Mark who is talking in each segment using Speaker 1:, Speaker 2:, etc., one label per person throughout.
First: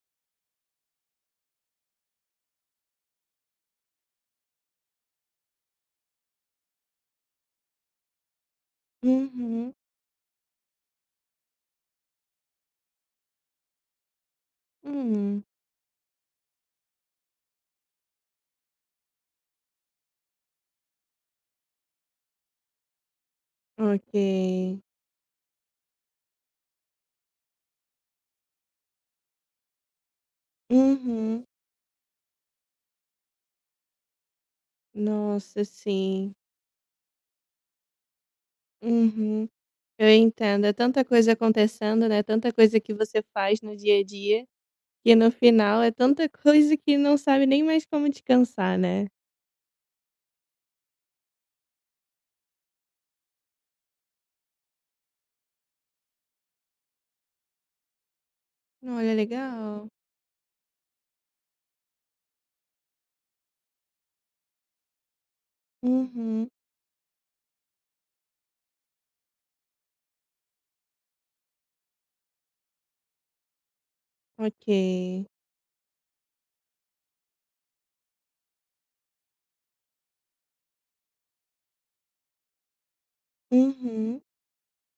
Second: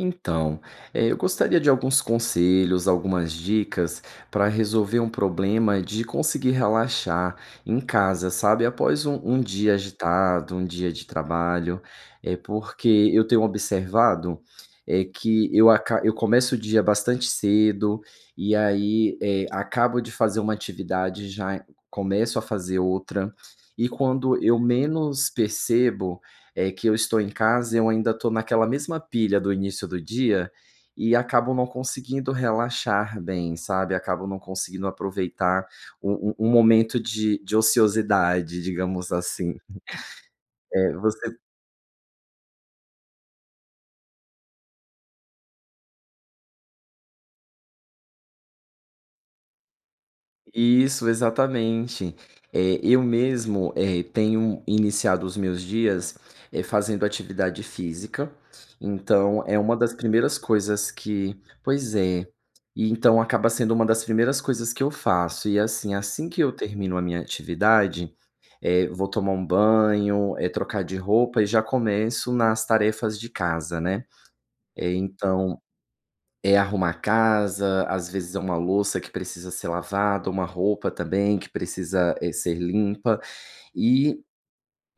Speaker 1: Então, eh, eu gostaria de alguns conselhos, algumas dicas pra resolver um problema de conseguir relaxar em casa, sabe, após um um
Speaker 2: Uhum.
Speaker 1: dia agitado, um dia de trabalho. Eh, porque eu tenho observado, eh,
Speaker 2: Hum.
Speaker 1: que eu aca eu começo o dia bastante cedo e aí, eh, acabo de fazer uma atividade, já c-começo a fazer outra. E quando eu
Speaker 2: Ok.
Speaker 1: menos percebo eh, que eu estou em casa eu ainda estou naquela mesma pilha do início do dia e
Speaker 2: Uhum.
Speaker 1: acabo não conseguindo relaxar bem, sabe? Acabo não conseguindo
Speaker 2: Nossa,
Speaker 1: aproveitar o
Speaker 2: sim.
Speaker 1: o o momento de de ociosidade, digamos
Speaker 2: Uhum.
Speaker 1: assim.
Speaker 2: Eu entendo. É
Speaker 1: Eh,
Speaker 2: tanta
Speaker 1: você
Speaker 2: coisa acontecendo, né? Tanta coisa que você faz no dia a dia. E no final, é tanta coisa, que não sabe nem mais como descansar, né?
Speaker 1: Isso, exatamente. Eh, eu mesmo, eh, tenho iniciado os meus dias, eh, fazendo atividade física.
Speaker 2: Olha,
Speaker 1: Então, é uma
Speaker 2: legal.
Speaker 1: das primeiras coisas que pois é. Então, acaba sendo uma das primeiras coisas que eu faço e assim: Assim que
Speaker 2: Uhum.
Speaker 1: eu termino a minha atividade, eh, vou tomar um banho, eh, trocar de roupa e já começo nas tarefas de casa, né. Eh,
Speaker 2: Ok.
Speaker 1: então, é arrumar a casa. Às vezes, é uma louça, que precisa ser lavado. Uma roupa também, que precisa, eh, ser limpa. E,
Speaker 2: Uhum.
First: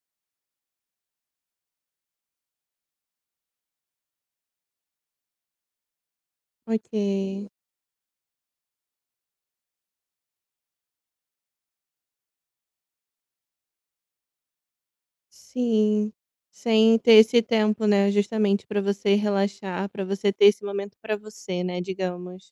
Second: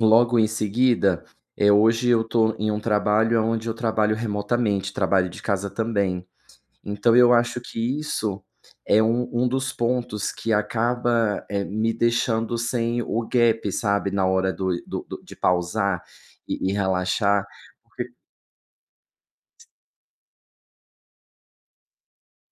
Speaker 1: logo em seguida eh, hoje eu estou em trabalho aonde eu trabalho remotamente trabalho de casa também.
Speaker 2: Ok.
Speaker 1: Então, eu acho que isso é um um dos pontos que acaba, eh, me deixando sem o gap sabe, na hora do do de pausar
Speaker 2: Sim.
Speaker 1: e e
Speaker 2: Sem ter esse
Speaker 1: relaxar
Speaker 2: tempo,
Speaker 1: por
Speaker 2: né, ustamente para você relaxar. Para você ter esse momento para você. né, digamos.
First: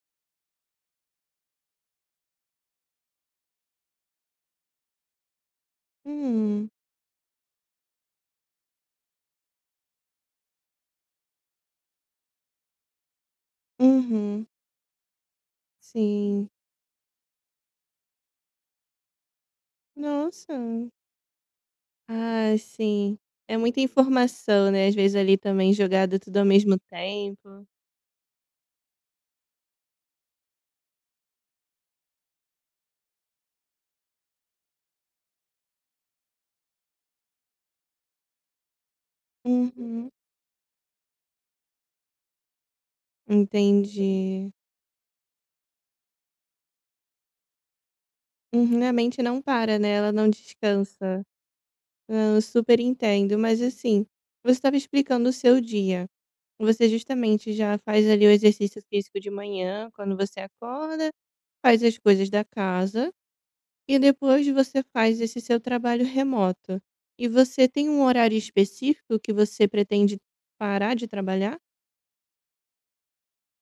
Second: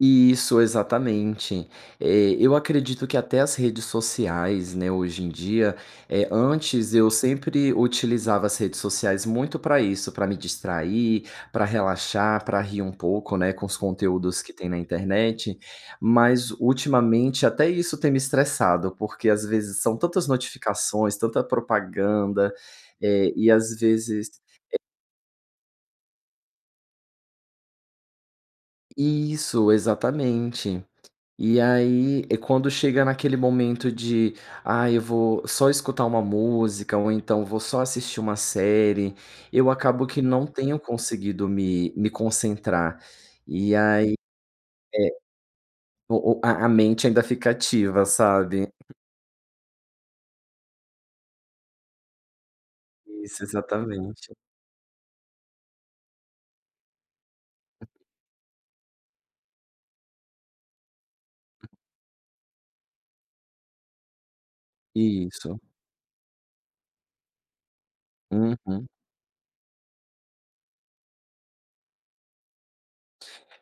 Speaker 1: Isso. exatamente. Eh, eu acredito que até as redes sociais, né, hoje em dia eh,
Speaker 2: Hum.
Speaker 1: antes eu sempre utilizava as redes sociais muito pra isso. Pra me distrair, pra relaxar, pra rir um pouco, né, com os conteúdos
Speaker 2: Uhum.
Speaker 1: que têm na internet.
Speaker 2: Sim.
Speaker 1: Mas, ultimamente, até isso tem me estressado porque, às vezes, são tantas
Speaker 2: Nossa.
Speaker 1: notificações, tanta propaganda,
Speaker 2: Ah, sim.
Speaker 1: eh, e
Speaker 2: É
Speaker 1: às
Speaker 2: muita
Speaker 1: vezes
Speaker 2: informação,
Speaker 1: e
Speaker 2: né, às vezes ali também jogado tudo ao mesmo tempo.
Speaker 1: Isso, exatamente. Eh, aí quando chega naquele momento de: "Ai eu vou só escutar uma música ou então vou só assistir uma série", eu acabo
Speaker 2: Uhum.
Speaker 1: que não tenho conseguido me me concentrar. E aí
Speaker 2: Entendi.
Speaker 1: é o o a a mente ainda fica ativa, sabe?
Speaker 2: Uhum. A mente não para, né? Ela não descansa. Hã, eu super entendo.
Speaker 1: Isso,
Speaker 2: Mas assim,
Speaker 1: exatamente.
Speaker 2: você estava explicando o seu dia. Você justamente já faz ali o exercício físico de manhã, quando você acorda. Faz as coisas da casa, E depois, você faz esse
Speaker 1: Isso.
Speaker 2: seu trabalho remoto. E você tem um horário
Speaker 1: Uhum.
Speaker 2: específico que você pretende parar de trabalhar?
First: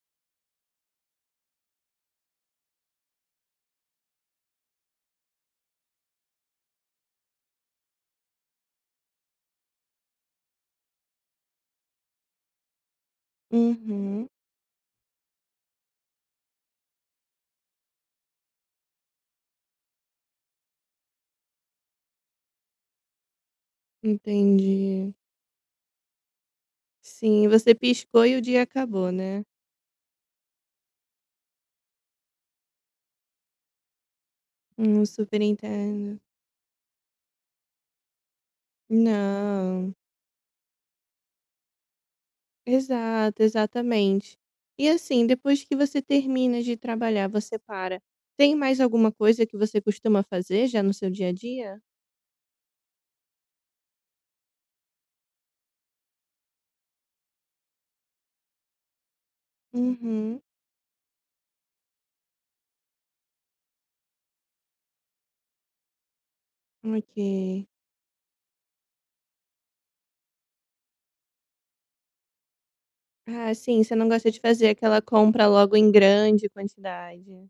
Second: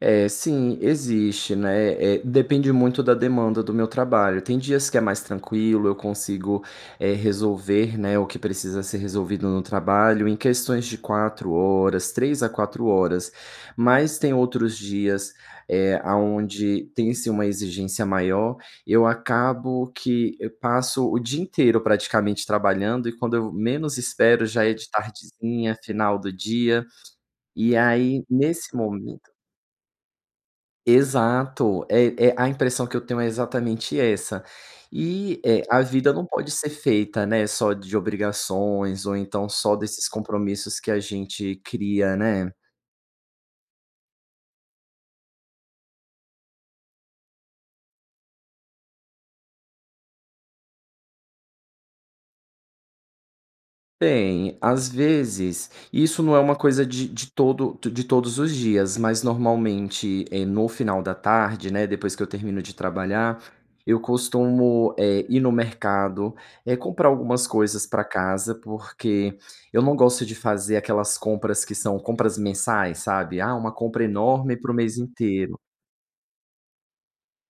Speaker 1: É, sim. Existe, né, eh, depende muito da demanda do meu trabalho. Tem dias que é mais tranquilo, eu consigo, eh, resolver, né, o que precisa ser resolvido no trabalho em questões de 4 horas 3 a 4 horas, mas
Speaker 2: Uhum.
Speaker 1: tem outros dias, eh, aonde tem, sim, uma exigência maior. Eu acabo que eu passo o dia inteiro praticamente trabalhando e, quando eu menos espero, já é de
Speaker 2: Entendi.
Speaker 1: tardezinha, final do dia.
Speaker 2: Sim, você
Speaker 1: E aí,
Speaker 2: piscou e o dia
Speaker 1: nesse
Speaker 2: acabou,
Speaker 1: momento
Speaker 2: né?
Speaker 1: Exato, eh eh, a impressão que eu tenho é exatamente essa.
Speaker 2: Hum, super
Speaker 1: E, eh, a vida
Speaker 2: entendo.
Speaker 1: não pode ser feita, né, só de obrigações ou então só
Speaker 2: Não.
Speaker 1: desses compromissos que a gente cria, né?
Speaker 2: Exato, exatamente. E, assim, depois que você termina de trabalhar, você para, tem mais alguma coisa que você costuma fazer, já, no seu dia a dia?
Speaker 1: Tem. Às vezes isso não é uma coisa de de todo de todos os dias, mas normalmente,
Speaker 2: Uhum.
Speaker 1: eh, no final da tarde, né, depois que eu termino de trabalhar, eu costumo, eh, ir no mercado, eh, comprar algumas
Speaker 2: Ok.
Speaker 1: coisas pra casa, porque eu não gosto de fazer aquelas compras que são compras mensais, sabe?
Speaker 2: Ah,
Speaker 1: Ah, uma
Speaker 2: sim. Você
Speaker 1: compra
Speaker 2: não gosta de
Speaker 1: enorme
Speaker 2: fazer
Speaker 1: pro mês
Speaker 2: aquela compra
Speaker 1: inteiro.
Speaker 2: logo em grande quantidade.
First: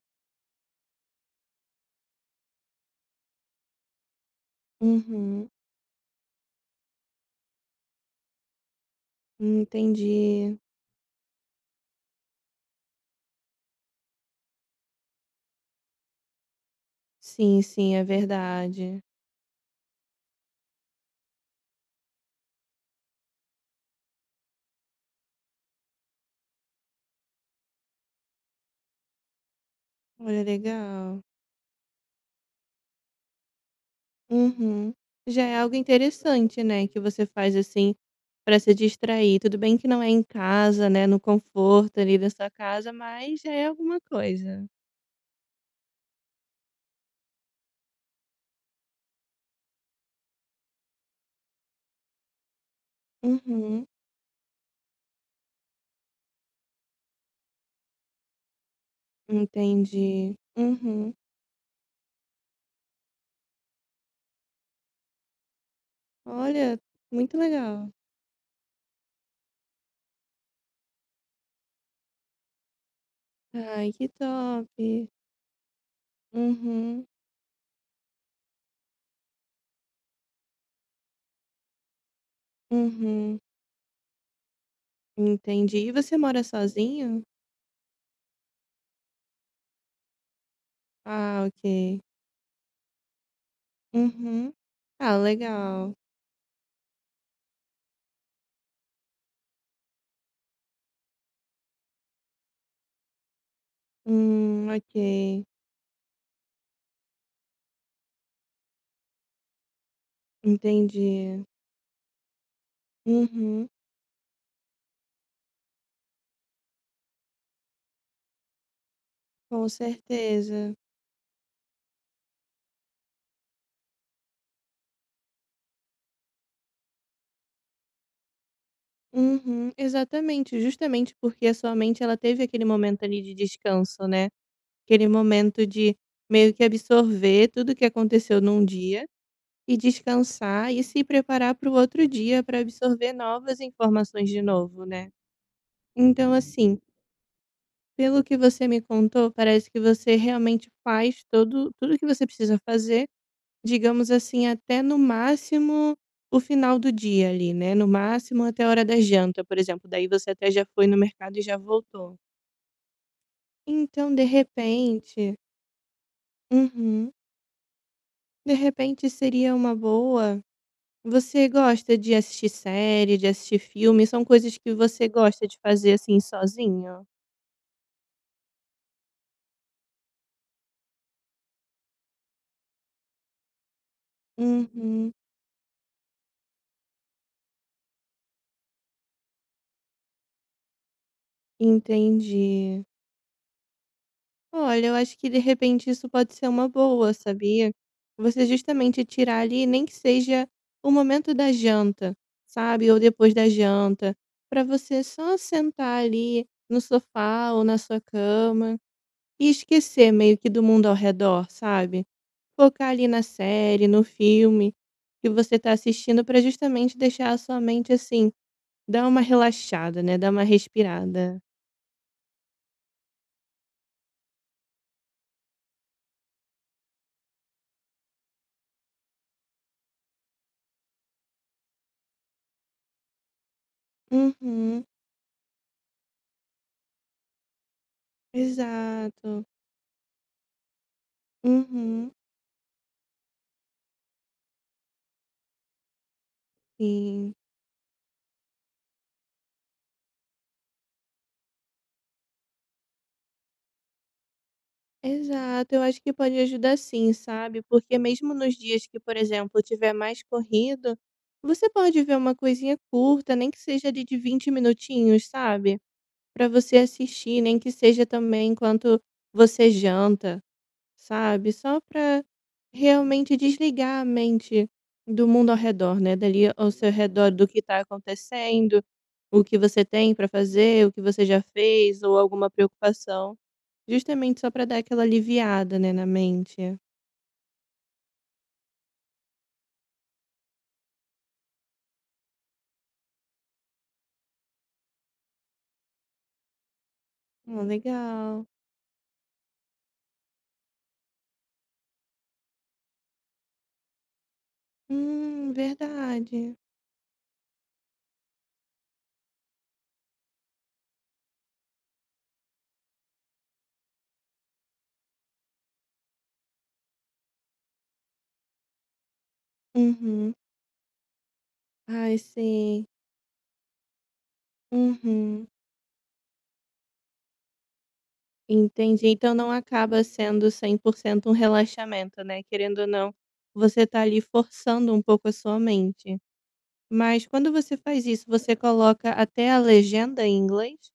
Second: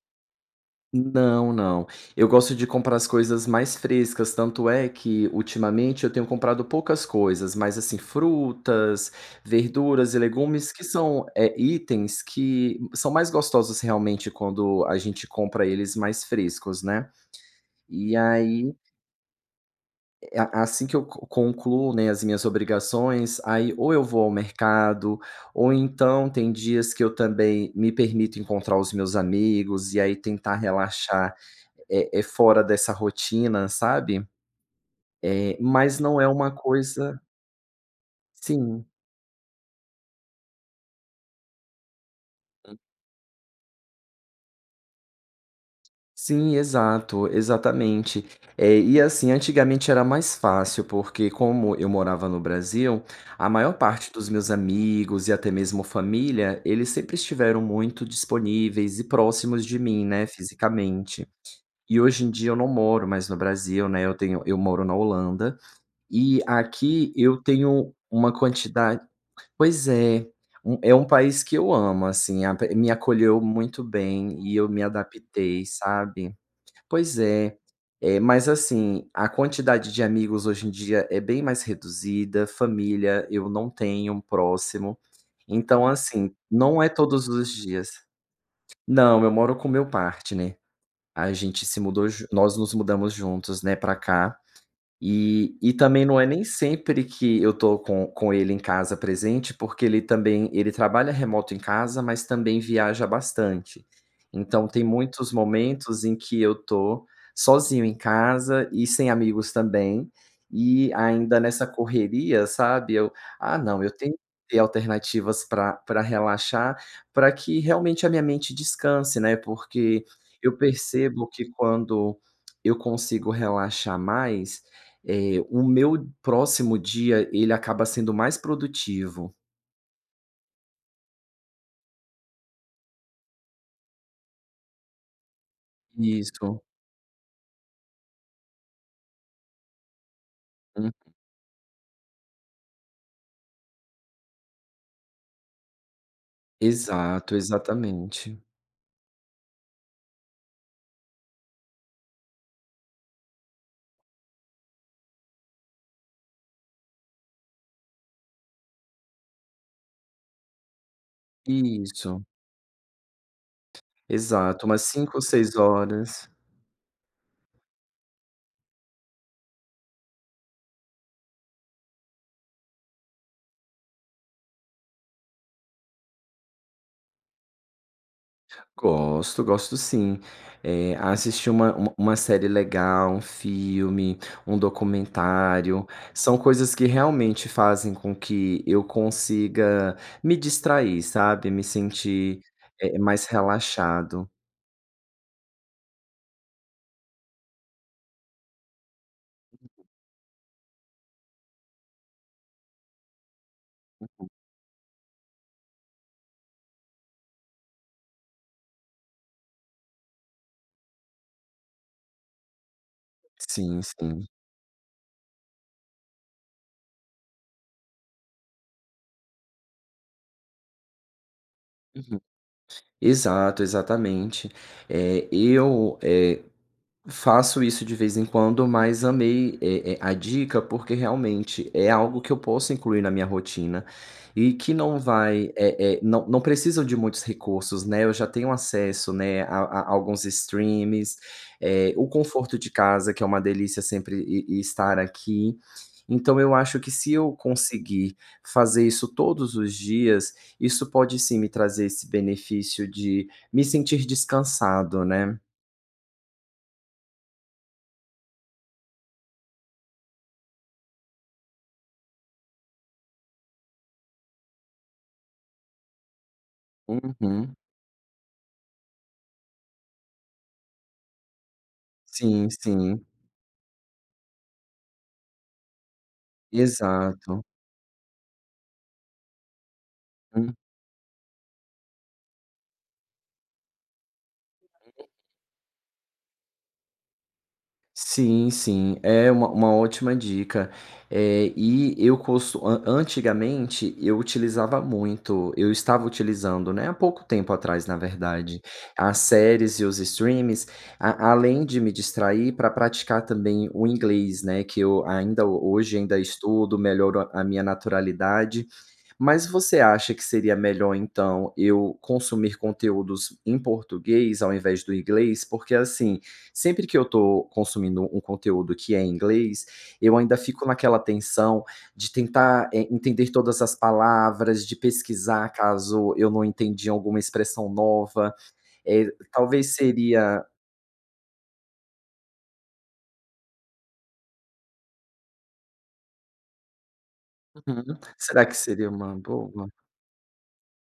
Speaker 1: Não, não, eu gosto de comprar as coisas mais frescas, tanto é que
Speaker 2: Uhum.
Speaker 1: ultimamente eu tenho comprado poucas coisas, mas assim frutas, verduras e
Speaker 2: Entendi.
Speaker 1: legumes que são, eh, itens que são mais gostosos realmente quando a gente compra eles mais frescos né,
Speaker 2: Sim, sim, é
Speaker 1: e aí
Speaker 2: verdade.
Speaker 1: É, a a assim que eu co concluo, né, as minhas obrigações aí ou eu vou ao mercado ou então tem dias que eu também me permito encontrar os meus amigos e aí
Speaker 2: Olha
Speaker 1: tentar
Speaker 2: legal.
Speaker 1: relaxar, eh eh, fora dessa rotina sabe,
Speaker 2: Uhum. Já
Speaker 1: eh,
Speaker 2: é algo
Speaker 1: mas não é uma
Speaker 2: interessante, né, que
Speaker 1: coisa
Speaker 2: você faz assim pra se
Speaker 1: Sim.
Speaker 2: distrair. Tudo bem que não é em casa, né, no conforto ali da sua
Speaker 1: [unintelligible]
Speaker 2: casa, mas é alguma coisa.
Speaker 1: Sim, exato, exatamente, eh, e assim antigamente era mais fácil, porque como eu morava no Brasil a maior
Speaker 2: Uhum.
Speaker 1: parte dos meus amigos e até mesmo família eles sempre estiveram muito disponíveis e próximos de mim, né,
Speaker 2: Entendi. Uhum.
Speaker 1: fisicamente. E hoje em dia eu não moro mais no Brasil, né, eu tenho eu moro na Holanda e
Speaker 2: Olha,
Speaker 1: aqui
Speaker 2: muito
Speaker 1: eu
Speaker 2: legal.
Speaker 1: tenho uma quantidade pois é, é um país que eu amo, assim, a me acolheu muito
Speaker 2: Ai que
Speaker 1: bem e
Speaker 2: top.
Speaker 1: eu me adaptei, sabe?
Speaker 2: Uhum.
Speaker 1: Pois é, mas assim a quantidade de amigos hoje em dia é bem mais reduzida, família
Speaker 2: Uhum.
Speaker 1: eu não tenho próximo,
Speaker 2: Entendi,
Speaker 1: então
Speaker 2: e você
Speaker 1: assim
Speaker 2: mora
Speaker 1: não é
Speaker 2: sozinho?
Speaker 1: todos os dias Não eu moro com o meu partner, a
Speaker 2: Ah
Speaker 1: gente se
Speaker 2: ok.
Speaker 1: mudou nós nos mudamos juntos, né, pra cá
Speaker 2: Uhum. Ah,
Speaker 1: e e
Speaker 2: legal.
Speaker 1: também não é nem sempre que eu tô com com ele em casa presente, porque ele também ele trabalha remoto em casa, mas também viaja bastante. Então,
Speaker 2: Hum,
Speaker 1: tem muitos
Speaker 2: ok.
Speaker 1: momentos em que eu tô sozinho em casa e sem amigos também e ainda
Speaker 2: Entendi.
Speaker 1: nessa correria, sabe, eu ah,
Speaker 2: Uhum.
Speaker 1: não eu tenho ter alternativas pra pra relaxar, pra que realmente a minha mente descanse, né,
Speaker 2: Com
Speaker 1: porque eu
Speaker 2: certeza.
Speaker 1: percebo que quando eu consigo relaxar mais, eh, o meu próximo dia, ele acaba sendo mais produtivo.
Speaker 2: Uhum. Exatamente, justamente porque a sua mente ela teve aquele momento ali de descanso, né. Aquele momento de meio
Speaker 1: Isso.
Speaker 2: que absorver tudo que aconteceu num dia, e descansar, e se
Speaker 1: [unintelligible]
Speaker 2: preparar para o outro dia, novas informações de novo, né, então assim
Speaker 1: Exato,
Speaker 2: Pelo que
Speaker 1: exatamente.
Speaker 2: você me contou parece que você realmente faz todo tudo que você precisa fazer, digamos assim até no máximo o final do dia ali, né, no máximo até a hora da janta por exemplo, daí você até já foi no mercado e já voltou.
Speaker 1: Isso.
Speaker 2: Então de
Speaker 1: Exato, umas 17h ou
Speaker 2: repente
Speaker 1: 18h.
Speaker 2: Uhum. De repente seria uma boa você gosta de assistir série, de assistir filme? São coisas que você gosta de fazer, assim, sozinho?
Speaker 1: Gosto, gosto sim. Eh, assistir uma uma uma série legal, um filme, um
Speaker 2: Uhum.
Speaker 1: documentário, são coisas que realmente fazem com que eu consiga me distrair, sabe, me sentir,
Speaker 2: Entendi.
Speaker 1: eh, mais relaxado.
Speaker 2: Olha, eu acho que de repente isso pode ser uma boa, sabia. Você justamente tirar ali, nem que seja o momento da janta, sabe, ou depois da janta
Speaker 1: Uhum.
Speaker 2: para você só sentar ali no sofá ou na sua cama e esquecer, meio que, do mundo ao redor, sabe. Focar ali na
Speaker 1: Sim,
Speaker 2: série no
Speaker 1: sim.
Speaker 2: filme que você tá assistindo, para justamente deixar a sua mente, assim, dá uma relaxada, né, dá uma respirada.
Speaker 1: Uhum. Exato, exatamente. Eh, eu, eh, faço isso de vez em quando, mas amei, eh eh, a dica porque, realmente, é algo que eu posso incluir na minha rotina e que
Speaker 2: Uhum.
Speaker 1: não vai eh eh, não não precisam de muitos recursos, né, eu já tenho acesso, né,
Speaker 2: Exato.
Speaker 1: a a alguns streamings, eh, o
Speaker 2: Uhum.
Speaker 1: conforto de casa que é uma delícia sempre e e estar aqui. Então eu acho que se eu
Speaker 2: Sim.
Speaker 1: conseguir fazer isso todos os dias, isso pode, sim, me trazer esse benefício de me sentir descansado, né.
Speaker 2: Exato. Eu acho que pode ajudar, sim, sabe, porque mesmo nos dias que, por exemplo, tiver mais corrido, você pode ver uma coisinha curta, nem que seja ali de 20 minutinhos, sabe. Para você assistir,
Speaker 1: Uhum.
Speaker 2: nem que seja, também, enquanto você janta, sabe. Só para
Speaker 1: Sim, sim.
Speaker 2: realmente desligar a mente do mundo ao redor, né, dali ao seu redor
Speaker 1: Exato.
Speaker 2: do que tá acontecendo, o que você tem para
Speaker 1: Hum.
Speaker 2: fazer, o que você já fez ou alguma preocupação, justamente só para dar aquela
Speaker 1: Uhum.
Speaker 2: aliviada, né, na mente.
Speaker 1: Sim, sim. É uma uma ótima dica. Eh, e eu cost an antigamente eu utilizava muito eu estava utilizando, né, há pouco tempo
Speaker 2: Hum,
Speaker 1: atrás na
Speaker 2: legal.
Speaker 1: verdade, as séries e os streamings a além de me distrair pra praticar também o inglês, né, que eu ainda
Speaker 2: Hum,
Speaker 1: hoje ainda
Speaker 2: verdade.
Speaker 1: estudo, melhoro a minha naturalidade. Mas você acha que seria melhor, então, eu consumir conteúdos em português ao invés do inglês? Porque assim, sempre que eu tô consumindo um conteúdo que é em inglês, eu
Speaker 2: Uhum.
Speaker 1: ainda fico naquela tensão de
Speaker 2: Ai,
Speaker 1: tentar,
Speaker 2: sim.
Speaker 1: eh, entender todas as palavras, de pesquisar
Speaker 2: Uhum.
Speaker 1: caso eu não entendi alguma expressão nova. Eh,
Speaker 2: Entendi. Então não
Speaker 1: talvez
Speaker 2: acaba
Speaker 1: seria
Speaker 2: sendo 100% um relaxamento, né? Querendo ou não, você tá ali forçando um pouco a sua mente. Mas quando você
Speaker 1: Uhum,
Speaker 2: faz isso,
Speaker 1: será que
Speaker 2: você
Speaker 1: seria
Speaker 2: coloca
Speaker 1: uma
Speaker 2: até a
Speaker 1: boa?
Speaker 2: legenda em inglês?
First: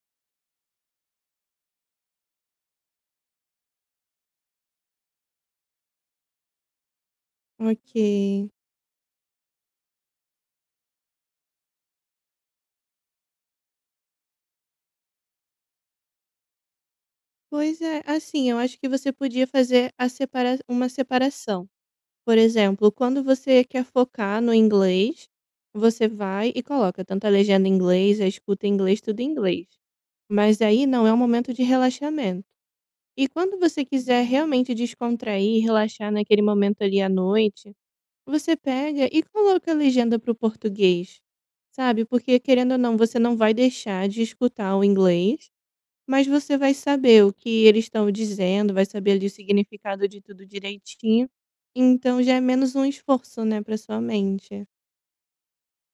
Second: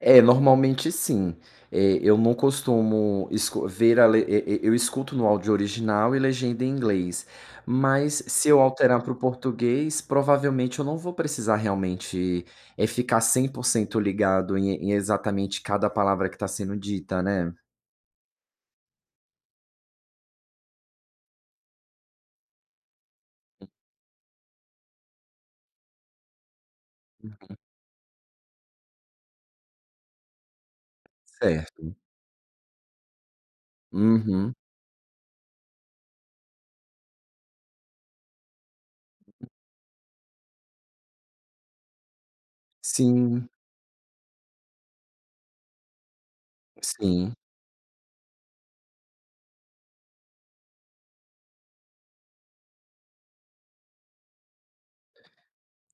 Speaker 1: É, normalmente sim. Eh eu não costumo escu ver a le e e eu escuto no áudio original e legenda em inglês, mas se
Speaker 2: Ok.
Speaker 1: eu alterar para o português provavelmente eu não vou precisar realmente, eh, ficar 100% ligado em em exatamente cada palavra que tá sendo dita, né?
Speaker 2: Pois é. Assim, eu acho que você podia fazer a separa uma separação. Por exemplo: quando você
Speaker 1: Hum.
Speaker 2: quer focar no inglês, você vai e coloca tanto a
Speaker 1: Uhum.
Speaker 2: legenda em inglês, a escuta em inglês, tudo em inglês, mas aí não é o momento de
Speaker 1: Certo.
Speaker 2: relaxamento. E quando você quiser
Speaker 1: Uhum.
Speaker 2: realmente descontrair e relaxar naquele momento ali à noite, você pega e
Speaker 1: [unintelligible]
Speaker 2: coloca a legenda para o português, sabe, porque querendo ou não você não
Speaker 1: Sim.
Speaker 2: vai deixar de escutar o inglês, mas você vai saber o
Speaker 1: Sim.
Speaker 2: que eles estão dizendo, vai saber ali o significado de tudo direitinho. Então já é menos um esforço, né, pra sua mente.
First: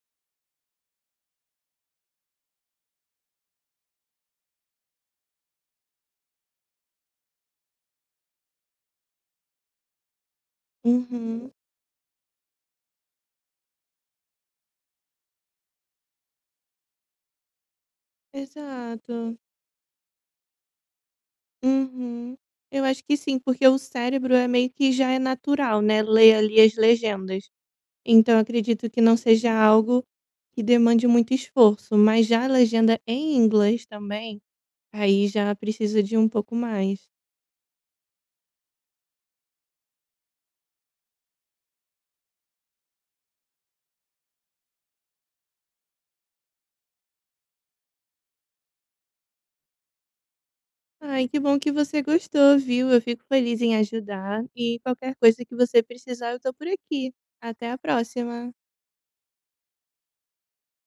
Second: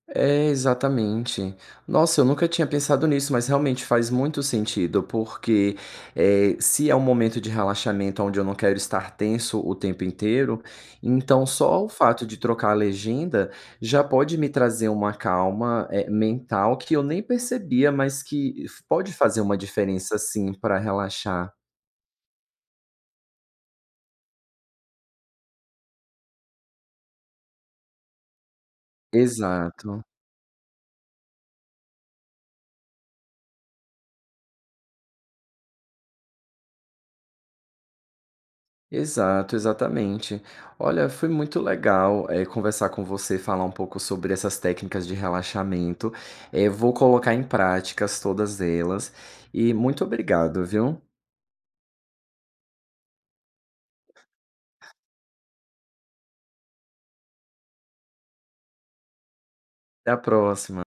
Speaker 1: É, exatamente. Nossa, eu nunca tinha pensado nisso, mas realmente faz muito sentido. Porque, eh, se é um momento de relaxamento aonde eu não quero estar tenso o tempo inteiro, então
Speaker 2: Uhum.
Speaker 1: só o fato de trocar a legenda já pode me trazer uma calma, eh, mental que eu nem percebia, mas que fa pode
Speaker 2: Exato.
Speaker 1: fazer uma diferença, sim, pra relaxar.
Speaker 2: Uhum. Eu acho que sim, porque o cérebro é meio que já é natural, né, ler ali as legendas. Então, acredito que não seja algo
Speaker 1: Exato.
Speaker 2: que demande muito esforço. Mas já a legenda em inglês também, aí já precisa de um pouco mais.
Speaker 1: Exato, exatamente. Olha, foi muito legal, eh, conversar com você, falar um pouco sobre essas técnicas de relaxamento. Eh, vou colocar em práticas todas elas e muito obrigado, viu.
Speaker 2: Ai que bom que você gostou, viu? Eu fico feliz em ajudar, e qualquer coisa que você precisar eu tô por aqui. Até a próxima.
Speaker 1: Até a próxima.